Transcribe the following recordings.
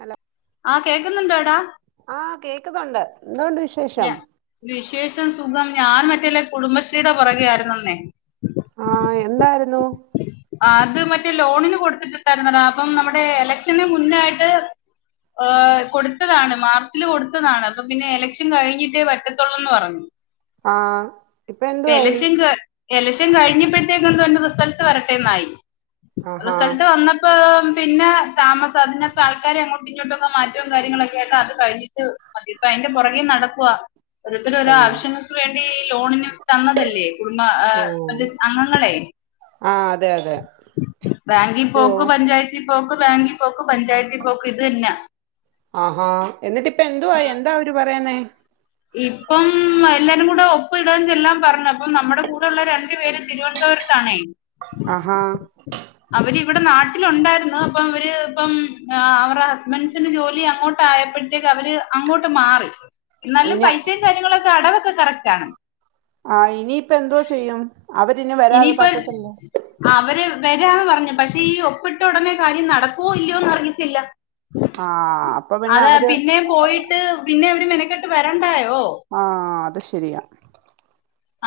Hello ആഹ് കേൾക്കുന്നുണ്ടോ എടാ ആഹ് കേൾക്കുന്നുണ്ട് എന്തു ഉണ്ട് വിശേഷം ഞാ വിശേഷം സുഖം ഞാൻ മറ്റേല്ലെ കുടുംബശ്രീയുടെ പുറകെ ആയിരുന്നു ഇന്നേ ആഹ് എന്തായിരുന്നു അത് മറ്റേ ലോണിന് കൊടുത്തിട്ടണ്ടായിരുന്ന എടാ അപ്പം നമ്മുടെ എലക്ഷന് മുന്നായിട്ട് ഏഹ് കൊടുത്തതാണ് മാർച്ചില് കൊടുത്തതാണ് അപ്പൊ പിന്നെ എലക്ഷൻ കഴിഞ്ഞിട്ടേ പറ്റത്തുള്ളൂന്ന് പറഞ്ഞു ആഹ് ഇപ്പൊ എന്തുവായി എലക്ഷൻ ഇലക്ഷൻ കഴിഞ്ഞപ്പോഴത്തേക്ക തന്നെ റിസൾട്ട് വര വരട്ടെന്നായി ആഹാ റിസൾട്ട് വന്നപ്പോ പിന്നാ താമ അതിനെക്കെ ആൾക്കാരെ അങ്ങോട്ടും ഇങ്ങോട്ടൊക്കെ മാറ്റവും കാര്യങ്ങളൊക്ക ആയിട്ട് അത് കഴിട്ട് മതിപ്പ അതിന്റെ പുറകെ നടക്കുവാ ഓരോരുത്തരു ഓരോ അയ്യോ ആവശ്യങ്ങൾക്ക് വേണ്ടി ഈ ലോണിന് തന്നതല്ലേ കുടുംബ് ഓ മറ്റേ അംഗങ്ങളെ ആഹ് അതെ അതെ ബാങ്കിൽ ഓ പോക്ക് പഞ്ചായത്തി പോക്ക് ബാങ്കിൽ പോക്ക് പഞ്ചായത്തിൽ പോക്ക് ഇതെന്നാ ആഹാ എന്നിട്ട് ഇപ്പ എന്തുവായി എന്താ അവര് പറയുന്നേ ഇപ്പം എല്ലാരും കൂടെ ഒപ്പ് ഇടാൻ ചെല്ലാൻ പറഞ്ഞു അപ്പം നമ്മുടെ കൂടെള്ള രണ്ടു പേരും തിരുവനന്തപുരം ത്താണെയ് ആഹാ അവരിവിടെ നാട്ടിലൊണ്ടായിരുന്ന് അപ്പൊ അവര് ഇപ്പം ആ ടെ ഹസ്ബൻസിന് ജോലി അങ്ങോട്ടയപ്പോഴത്തേക്ക് അവര് അങ്ങോട്ട് മാറി എന്നാലും ഇനി പൈസയും കാര്യങ്ങളൊക്കെ അടവൊക്കെ കറക്റ്റ് ആണ് ആഹ ഇനിയിപ്പ എന്തോ ചെയ്യും അവരിനി വരാതെ ഇനിയിപ്പൊ പറ്റത്തില്ല ആ അവര് വരാന്ന് പറഞ്ഞു പഷെ ഈ ഒപ്പിട്ട ഒടനെ കാര്യം നടക്കുവോ ഇല്ലയോന്ന് അറിയത്തില്ല ആഹ് അപ്പൊ പിന്നെ അതാ അവര് പിന്നേം പോയിട്ട് പിന്നെ ഇവര് മെനക്കെട്ട് വരണ്ടായോ ആ അത് ശരിയാ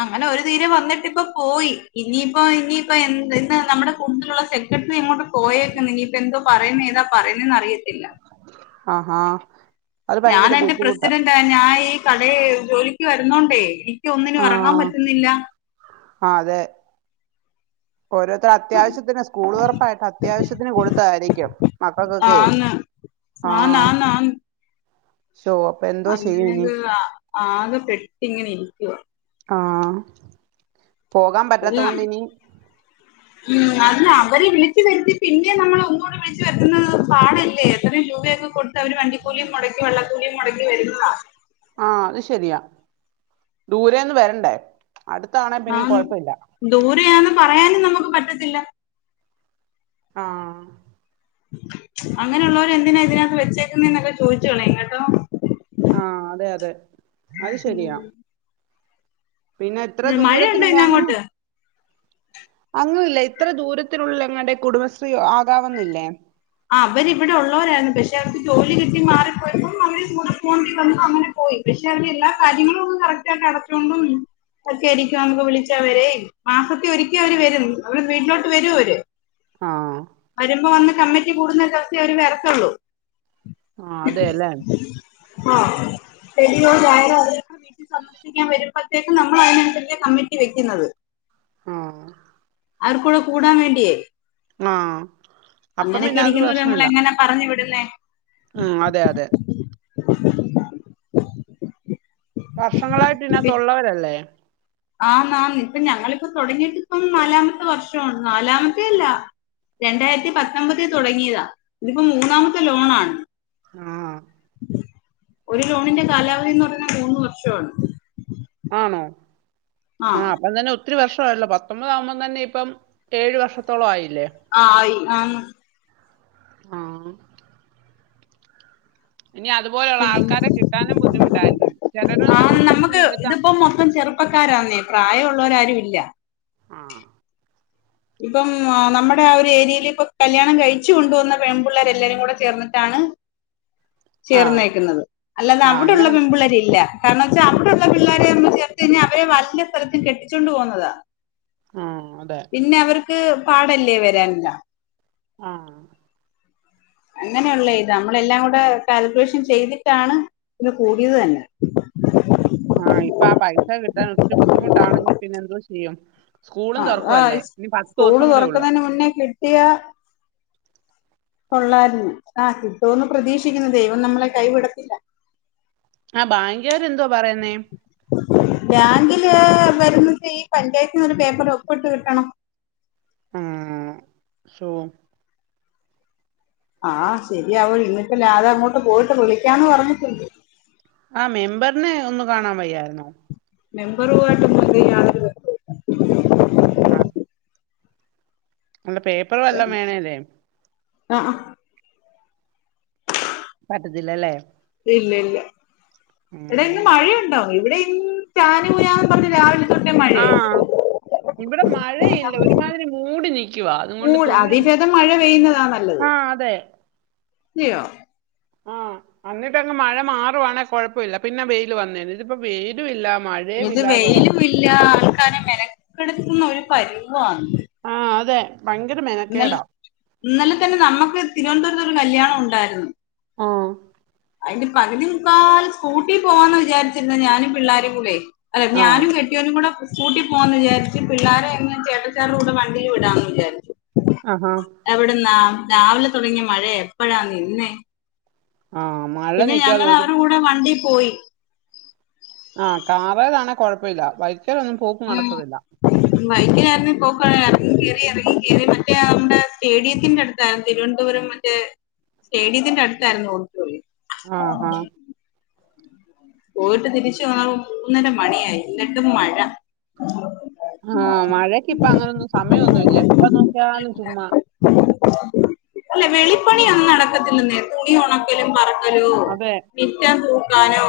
അങ്ങനെ ഒരു തീരെ വന്നിട്ട് ഇപ്പോ പോയി ഇനിയിപ്പോ ഇനിയിപ്പോ എ ഇന്ന് നമ്മുടെ കൂട്ടത്തിലുള്ള ട്ട് ഇങ്ങോട്ട് പോയേക്ന്ന് ഇനിയിപ്പ എന്തോ പറയുന്നത് ഏതാ പറയുന്നെന്ന് അറിയത്തില്ല ആ ആ അത് ഭയങ്കര ബുദ്ധിമുട്ടാ ഞായെ ഈ കടേ ജോലിക്ക് വരുന്നോണ്ടേ എനിക്കൊന്നിനു എറങ്ങാൻ പറ്റുന്നില്ല ആ അതെ ഓരോരുത്തർ അത്യാവശ്യത്തിന് സ്കൂള് തൊറപ്പായിട്ട് അത്യാവശ്യത്തിന് കൊടുത്ത ആയിരിക്കും മക്കക്കൊക്കേ ആന്നാന്നാന്ന് ശോ അപ്പെന്തോ ചെയ്യുനി ആ- ആകെ പെട്ടിങ്ങിനെ ഇരിക്കുവ ആ പോകാമ്പറ്റാത്തോണ്ടിനി [inaudible] ഉം അതിനവര് വിളിച്ചു വരുത്തി പിന്നെ നമ്മള് ഒന്നൂടെ വിളിച്ചു വര്ത്ത്ന്നത് പാടല്ലേ എത്രയും രൂപയൊക്കെ കൊടുത്തവര് വണ്ടിക്കൂലിയും മൊടക്കി വള്ളക്കൂലിയും മൊടക്കി വര്ന്നതാ ആ അത് ശെരിയാ ദൂരേന്ന് വരണ്ടേ അടുത്താണേ പിന്നെ ആന്ന് കൊഴപ്പില്ല ദൂരെയാന്ന് പറയാനും നമുക്ക് പറ്റത്തില്ല ആ അങ്ങനെയുള്ളോരെന്തിനാ ഇതിനകത്ത് വെച്ചേക്കുന്നെന്നൊക്കെ ചോദിച്ച് കളേം കേട്ടോ ആ അതെയതെ അത് ശെരിയാ ഉം. പിന്നെ എത്ര മഴയുണ്ടോ ഇന്ന് ദൂരത്തിനുള്ളയാന്ന് അങ്ങോട്ട് അങ്ങിലേ ഇത്ര ദൂരത്തിലുള്ള ങ്ങളുടെ കുടുംബശ്രീ ആകാവുന്നില്ലേ ആ അവരിവിടുള്ളോരായിരുന്നു പഷെ അവർക്ക് ജോലി കിട്ടി മാറിപ്പോയപ്പോ അവര് കൂടെ പോണ്ടി വന്നു അങ്ങനെ പോയി പഷെ അവന് എല്ലാ കാര്യങ്ങളും കറക്റ്റ് ആട്ട് അടച്ചുകൊണ്ട ഒക്കെ ആയിരിക്കും നക്ക് വിളിച്ച അവരെ മാസത്തി ഒരിക്കവര് വരും അവിടെ വീട്ടിലോട്ട് വരും അവര് ആഹ് വരുമ്പോ വന്ന് കമ്മിറ്റി കൂടുന്ന ദിവസേ അവര് വരത്തുള്ളൂ ആ അതെയല്ലേ ആ [unintelligible] സന്ദർശിക്കാൻ വരുമ്പോഴത്തേക്കു നമ്മളതിനനുസരിച്ചെ കമ്മിറ്റി വെക്ക്ന്നത് ആ അവർക്കൂടെ കൂടാൻ വേണ്ടിയേ ആ അപ്പം അങ്ങനെയൊക്കെ പിന്നത് ഇരിക്കുന്നവരെ നമ്മൾ പ്രശ്നുല്ല എങ്ങനെ പറഞ്ഞു വിടുന്നേ ഹമ് അതെ അതെ [inaudible] വർഷങ്ങളായിട്ട് ഇതിനാത്തുള്ളവരല്ലേ ആ നാന്ന് പ്പ ഞങ്ങളിപ്പോ തൊടങ്ങീട്ടിപ്പം നാലാമത്തെ വർഷൊണ് നാലാമത്തെയല്ല രണ്ടായിരത്തി പത്തൊമ്പതില് തൊടങ്ങിയതാ ഇതിപ്പോ മൂന്നാമത്തെ ലോണാണ് ആഹ് ഒര് ലോണിന്റെ കാലാവധീന്ന് പറഞ്ഞ മൂന്ന് വർഷാണ് ആണോ ആ അപ്പത്തന്നെ ഒ ഒത്തിരി വർഷവായല്ലോ പത്തൊമ്പതാകുമ്പോ തന്നെ ഇപ്പം ഏഴ് വർഷത്തോളം ആയില്ലേ ആഹ് ആയി ആന്ന് ആഹ് ഇനി അതുപോലെ ഉള്ളാൾക്കാരെ കിട്ടാനും ബുദ്ധിമുട്ടാര്ക്കും ചെലോരൊന്ന് കുടുംബശ്രീ എടുത്ത ഇപ്പോ മൊത്തോ ചെറു പ്പക്കാരാന്നേ പ്രായമുള്ളോരാരുല്ല ആഹ് ഇപ്പം നമ്മുടെ ആ ഒരു ഏരിയല് ഇപ്പം നമ്മുടെ ആ ഏരിയെല് കല്യാണം കഴിച്ചു കൊണ്ടു വന്ന പെ മ്പുള്ളേരെല്ലാരും കൂടെ ചേർന്നിട്ടാണ് [inaudible] ആഹ് ചേർന്നേക്കുന്നത് അല്ലാതെ ആഹ് അവിടുള്ള അങ്ങനെ പെമ്പിള്ളേരില്ല കാരണച്ചാ അവിടുള്ള പിള്ളേരെയൊന്നും ചേർത്ത് കയ്ഞ്ഞാ അവരെ വല്ല സ്ഥലത്തും കെട്ടിച്ചോണ്ട് പോവുന്നതാ ആഹ് അതെ പിന്നെ അവർക്ക് പാടല്ലേ വരാനെല്ലാം ആഹ് അങ്ങനെയൊള്ള ഇതാ നമ്മളെല്ലാം കൂടെ കാൽക്കുലേഷൻ ചെയ്തിട്ടാണ് ഇത് കൂടിയത് തന്നെ ആഹ് ഇപ്പ ആ പൈസ കിട്ടാൻ ഒത്തിരി ബുദ്ധിമുട്ടാണെങ്കി പിന്നെ എന്തോ ചെയ്യും സ്കൂളും ആ ആ തൊറക്കുവല്ലേ ഇനി പത്ത് ദിവസം കൂടെഒള്ള് ഇയാ കൊള്ളാര്ന്ന് ആഹ് കിട്ടോന്ന് പ്രതീക്ഷിക്ക്ന്ന് ദൈവം നമ്മളെ കൈവിടത്തില്ല ആ ബാങ്ക്കാര് എന്തുവാ പറയുന്നേ ബാങ്കില് വരുന്നിട്ടീ ഈ പഞ്ചായത്തിന്ന് ഒര് പേപ്പറില് ഒപ്പിട്ട് കിട്ടണം. ആഹ് ശോ ആഹ് ശെരിയാവോ ഇന്നിപ്പല്ലെ അതങ്ങോട്ട് പോയിട്ട് വിളിക്കാംന്ന് പറഞ്ഞിട്ട്ണ്ട് ആ മെമ്പറിനെ ഒന്നു കാണാൻ വയ്യായ്ര്ന്നോ മെമ്പറുവായിട്ടൊന്നും അതിന് യാതൊരു ബന്ധവുല്ല ആഹ്. അല്ല പേപ്പറ് വല്ലോം വേണേലെ ആഹ് ആഹ് പറ്റത്തില്ലല്ലേ ഇല്ല ഇല്ല എടാ ഉം ഇന്ന് മഴയുണ്ടോ ഇവടെ ഇന്ന് ചാന് കൂനാന്നും പറഞ്ഞ് രാവിലെ തൊട്ടേ മഴയാ ആഹ്. ഇവടെ മഴയില്ല ഒരുമാതിരി മൂടി നിക്കുവാ അതും കൊണ്ട് തുണിയൊ ക്ക്ന്നതാ നല്ലത്. ആഹ് അതെ. അതെയോ ആഹ് അന്ന്ട്ടങ്ങ് മഴ മാറുവാണെ കൊഴപ്പവില്ല പിന്നെ വെയില് വന്നേനേ ഇതിപ്പ വെയിലും ഇല്ല മഴ ഇത് വെയിലും ഇല്ല ആൾക്കാരെ മെനക്കെട്ത്ത്ന്നൊര് പരിവാന്ന് ആഹ് അതെ ഭങ്കര മെനക്കേടാ ഇന്നലെ തന്നെ നമ്മക്ക് തിരുവനന്തപുരത്തൊര് കല്യാണം ഒണ്ടായിരുന്നു ആഹ് അയ്ന്റെ പകുതി മുക്കാലും സ്കൂട്ടി പോവാന്നാ വിചാരിച്ചിര്ന്നെ ഞാനും പിള്ളാരും കൂടെ അല്ല ആ ഞാനും കെ ട്ടിയോനും കൂടെ സ്കൂട്ടി പോവാന്ന് വിജാരിച്ച് പിള്ളാരെയങ്ങ് ചേട്ടച്ചാരുടെ കൂടെ വണ്ടി വിടാന്ന് വിജാരിച്ചു. ആഹ് ആഹ് എവട്ന്നാ രാവിലെ തൊടങ്ങിയ മഴയാ എപ്പഴാ നിന്നെ? ആഹ് മ് പിന്നെ ഞങ്ങളവരെ കൂടെ വണ്ടീ പോയി. ആഹ് കാറേലാണെ കൊഴപ്പയില്ല ബൈക്കേലൊന്നും പോക്ക് നടക്കത്തില്ലാ. ബൈക്കേ ആര്ന്നേ പോക്ക് എറങ്ങി കേറി എറങ്ങി കേറി മറ്റേ ആ നമ്മടെ സ്റ്റേഡിയത്തിന്റെട് ത്താ തിരുവനന്തപുരം മറ്റേ സ്റ്റേഡിയത്തിന്റെ അട്ത്താരുന്നു ഓഡിറ്റോറിയം. ആഹ് ആഹ് പോയിട്ട് തിരിച്ച് വന്നപ്പം മൂന്നര മണിയായി എന്നിട്ടും മഴ ആഹ് മഴക്കിപ്പ അങ്ങനൊന്നും സമയഒന്നുല്ല എപ്പ നോക്കിയാലും ചുമ്മാ അല്ല വെളിപ്പണിയൊന്നും നടക്കത്തില്ലന്നേ തുണ് തുണി ഒണക്കലും പറക്കലോ അതെ മിറ്റം തൂക്കാനോ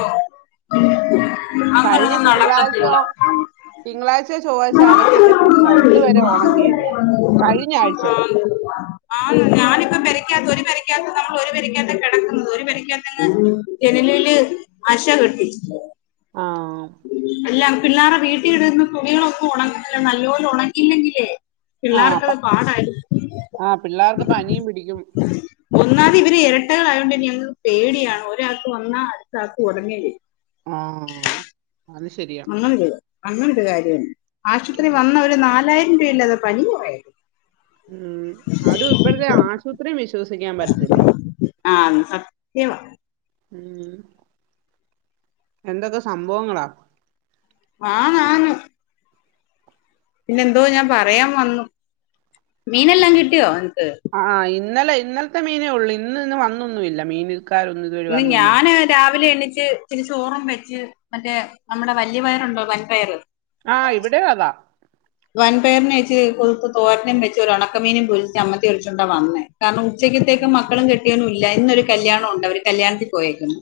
കഴിഞ്ഞ അങ്ങനൊന്നും നടക്കത്തില്ല തിങ്കളാഴ്ച്ചയോ തിങ്കളാഴ്ച്ചയോ ചൊവ്വാഴ്ച്ചയോ അലക്കിയിട്ട തുണിയാ ഇത് വരെ ഒണങ്ങിയില്ലാ കഴിഞ്ഞ ആഴ്ച്ചേ ആന്ന് ഞാനിപ്പ പെരക്കാത്ത് ഒര് പെരക്കാത്ത് നമ്മള് ഒര് പെരക്കാത്ത് കെടക്ക്ന്നത് ഒര് പെരക്കാത്തങ്ങ് ജനലേല് അഷകെട്ടി ആ എല്ലാം പിള്ളാര്ടെ വീട്ടിയിട്ന്ന തുണികളൊന്നും ഒണങ്ങ്ന്നില്ലാ നല്ല പോലെ ഒണങ്ങിയില്ലെങ്കിലേ ആ പിള്ളാർക്കത് പ- പാടാരി ആ പിള്ളേർക്ക് പനിയും പിടിക്കും ഒന്നാമത് ഇവര് എരട്ടകളായകൊണ്ട് ഞങ്ങക്ക് പേടിയാണ് ഒരാൾക്ക് വന്നാ അട്ത്താൾക്കും ഒടനെ വരും. ആഹ് അത് ശെരിയാ. അങ്ങനൊരു അങ്ങനൊരു കാര്യമാണ് ആശുപത്രി വന്നാ ഒരു നാലായിരം രൂപയില്ലാതെ പനി കൊറെയേല്ലാ ഉം അതും ഇപ്പഴ്ത്തെ ആശുപത്രി വിശ്വസിക്കാൻ പറ്റത്തില്ലാ ആഹ് സത്യവാ ഉം എന്തൊക്കെ സംഭവങ്ങളാ ആന്നാന്ന് പിന്നെന്തോ ഞാൻ പറയാൻ വന്നു മീനെല്ലാം കിട്ടിയോ അന്നിട്ട്? ആഹ് ഇന്നലെ ഇന്നൽത്തെ മീനേ ഒള്ളൂ ഇന്ന് ഇന്ന് വന്നൊന്നുവില്ലാ മീൻ വിൽക്കാരൊന്നും ഇന്ന് ഞാന് രാവിലെ എണ്ണിച്ച് ഇച്ചിരി ചോറും വെച്ച് മറ്റേ നമ്മടെ വല്യ പയറുണ്ടോ വൻപയറ് ആഹ് ഇവിടെയും അതാ വൻപയറിനെ വെച്ച് [unintelligible] തോരനും വെച്ച് ഒരു ഒണക്കമീനും പൊരിച്ച് ചമ്മന്തീ അരച്ചോണ്ടാ വന്നേ കാരണം ഉച്ചക്കത്തേക്കും മക്കളും കെട്ടിയോനും ഇല്ല ഇന്നൊരു കല്യാണം ഒരുണ്ട് അവര് കല്യാണത്തി പോയേക്കുന്ന്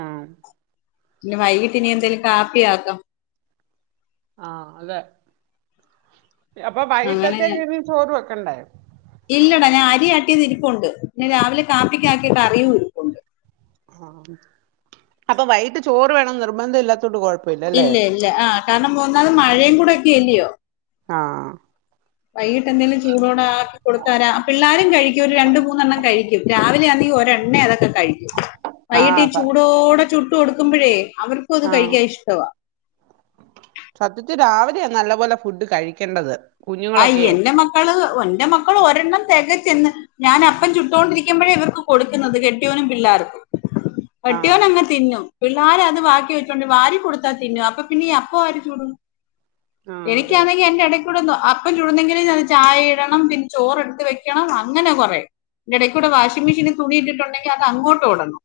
ആഹ് പിന്നെ വൈകീട്ടിനി എന്തേലും കാപ്പിയാക്കാം ആഹ് അതെ അപ്പൊ അങ്ങനെ ഞാൻ വൈകിട്ടത്തേക്കിനി ചോറ് വെക്കണ്ടേ ഇല്ലടാ ഞാൻ അരി ആട്ടിയതിരിപ്പുണ്ട് പിന്നെ രാവിലെ കാപ്പിക്ക് ആക്കിയ കറിയും ഇരിപ്പു ആഹ് അപ്പൊ വൈകിട്ട് ചോറ് വേണന്ന് നിർബന്ധം ഇല്ലാത്തോണ്ട് കൊഴ ഇല്ല ഇല്ല ആഹ് കാരണം ഒന്നാത് മഴയും കൂടെ ഒക്കെ അല്ലിയോ ആഹ് വൈകിട്ട് എന്തേലും ചൂടോടെ ആക്കി കൊടുത്താരാ ആ പിള്ളാരും കഴിക്കും ഒരു രണ്ടു മൂന്നെണ്ണം കഴി ക്കും രാവിലാന്നെ ഒരെണ്ണേ അതൊക്കെ കഴി വൈകിട്ട് ഈ ആഹ് ചൂടോടെ ചുട്ടു കൊടുക്കുമ്പഴേ അവർക്കും അത് കഴിക്കാൻ ഇഷ്ട്ടവാ സത്യത്തി രാവിലെയാ നല്ല പോലെ ഫുഡ് കഴിക്കേണ്ടത് ആഹ് കുഞ്ഞുങ്ങളൊക്കെയെ എന്റെ മക്കള് എന്റെ മക്കള് ഒരെണ്ണം തെകച്ചെന്ന് ഞാൻ അപ്പം ചുട്ടോണ്ടിരിക്കുമ്പഴേ ഇവർക്ക് കൊടുക്കുന്നത് കെട്ട്യോനും പിള്ളാർക്കും ആഹ് കെട്ടിയോനങ്ങ് തിന്നും പിള്ളാരും അത് ബാക്കി വെച്ചോണ്ട് വാരി കൊടുത്താ തിന്നും അപ്പൊ പിന്നെയീ അപ്പവാര് ചുടും ആഹ് അതെ എനിക്കാന്നെങ്കി അതിൻ്റെ എടേക്കൂടെ എന്ത്വ അപ് അപ്പം ചുടുന്നെങ്കിലും ഞാൻ ചായ ഇടണം പിന്നെ ചോറെടുത്ത് വെക്കണം അങ്ങനെ കൊറെ ൻ്റെ ഇടക്കൂടെ വാഷിംഗ് മെഷീനി തുണിയിട്ടിട്ടൊണ്ടെങ്കി അതങ്ങോട്ട് ഓടണം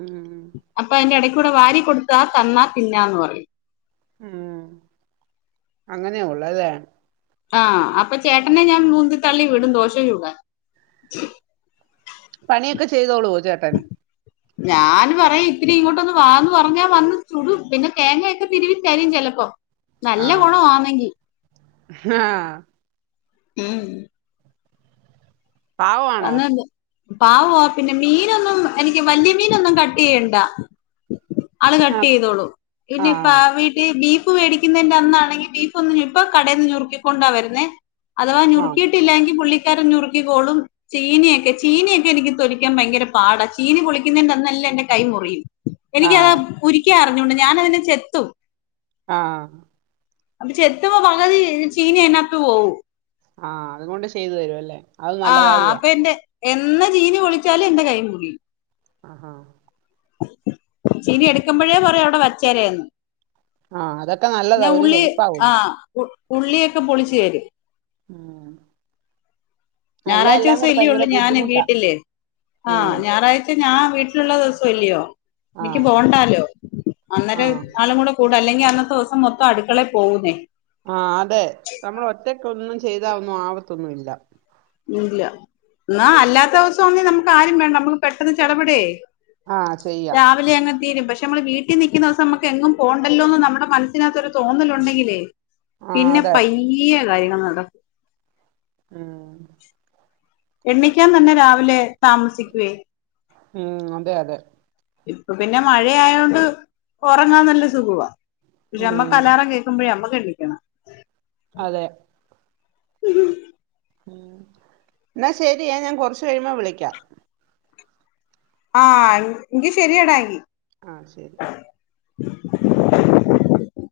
ഉം ഉം അപ്പൊ അതിന്റെ എടെക്കൂടെ വാരി കൊടുത്താ തന്നാ തിന്നാന്ന് പറയും ഉം അങ്ങനെ ഒള്ളല്ലേ ആഹ് അപ്പൊ ചേട്ടനെ ഞാൻ ഉന്തി തള്ളി വിടും ദോശ ചുടാൻ പണിയൊക്കെ ചെയ്തോളുവോ ചേട്ടൻ ഞാന് പറയും ഇത്തിരി ഇങ്ങോട്ടൊന്ന് വാന്ന് പറഞ്ഞാ വന്ന് ചുടും പിന്നെ തേങ്ങയൊക്കെ തിരുവി തരും ചെലപ്പോ നല്ല ആഹ് ഗുണവാന്നെങ്കി ആഹ് ഉം പാവമാണോ [unintelligible] പാവവ പിന്നെ മീനൊന്നും എനിക്ക് വല്യ മീനൊന്നും കട്ട് ചെയ്യണ്ട ആള് കട്ട് ആഹ് ചെയ്തോളും പിന്നെ ഇപ്പ ആഹ് വീട്ടിൽ ബീഫ് ഉപ്പ് മേടിക്കുന്നെന്റെ അന്നാണെങ്കി ബീഫ് ഒന്ന് ഇപ്പം കടേന്ന് ഞുറുക്കിക്കൊണ്ടാ വരുന്നേ അഥവാ ആഹ് ഞുറുക്കിയിട്ടില്ലാ എങ്കി പുള്ളിക്കാരൻ ഞുറുക്കിക്കോളും ചീനിയെക്കെ ചീനിയെക്കെ എനിക്ക് തൊലിക്കാൻ ഭയങ്കര പാടാ ചീനി പൊളിക്കുന്നെന്റന്നല്ലാം എന്റെ കൈ മുറിയും എനിക്കത് ആഹ് ഉരിക്കാഅറിഞ്ഞോട ഞാനതിനെ ചെത്തും ആഹ് അപ്പൊ ചെത്തുമ്പോ പകുതി ചീനി അതിനാത്ത് പോവും ആഹ് അതുകൊണ്ട് ചെയ്തു തരുവല്ലേ ആഹ് അപ്പൊ എൻ്റെ എന്ന് ചീനി പൊളിച്ചാലും എന്റെ കൈ മുറിയും ആഹാ ചീനി എടുക്കുമ്പഴേ പറയും അവിടെ വച്ചേരേന്ന് ആഹ് അതൊക്കെ പിന്നെ നല്ലതാ ഒരു ഉള്ളി ഹെൽപ്പ് ആവുല്ലോ ആഹ് ഉ ഉള്ളിയൊക്കെ പൊളിച്ചു തരും ആഹ് ഞാറാഴ്ച ദിവസം ഭയങ്കര അല്ലേയുള്ളൂ ഞാന് ബുദ്ധിമുട്ടാ വീട്ടില് ആഹ് ഉം ഞാറാഴ് ച ഞാൻ വീട്ടിലുള്ള ദിവസല്ലയോ എനിക്ക് ആഹ് പോകണ്ടാലോ അന്നേരം ആഹ് ആളും കൂടെ കൂടും അല്ലെങ്കി അന്നത്തെ ദിവസം മൊത്തം അടുക്കളെ പോകുന്നേ ആഹ് അതെ നമ്മൾ ഒറ്റക്കൊന്നും ചെയ്താ ഒന്നും ആവത്തൊന്നുംഇല്ല ഇല്ല എന്ന അല്ലാത്ത ദിവസം ഒന്ന നമുക്ക് ആരും വേണ്ട നമ്മക്ക് പെട്ടെന്ന് ചടപടേ ആഹ് ചെയ്യാം രാവിലെ അങ്ങ് തീരും പക്ഷെ നമ്മള് വീട്ടിൽ നിക്കുന്നിസം നമുക്ക് എങ്ങും പോകണ്ടല്ലോന്ന് നമ്മുടെ മനസ്സിനകതോത്തൊരു തോന്നലുണ്ടെങ്കിലേ ആഹ് പിന്നെ അതെ പയ്യെയാ കാര്യങ്ങള് നട ആഹ് എണ്ണീക്കാൻ തന്നെ രാവിലെ താമസിക്കുവേ ഉം അതെ അതെ ഇപ്പൊ പിന്നെ മഴയായോണ്ട് ഒറങ്ങാൻ നല്ല സുഖവാ പക്ഷെ നമ്മക്ക് ഉം അലാറം കേക്കു മ്പഴേ നമ്മക്ക് എണീക്കണം അതെ ഉം എന്നാ ശെരിയേ ഞാൻ കുറച്ച് കഴിയുമ്പോ വിളിക്കാം ആഹ് എങ്കി ശെരിയടാഎങ്കി ആഹ് ശരി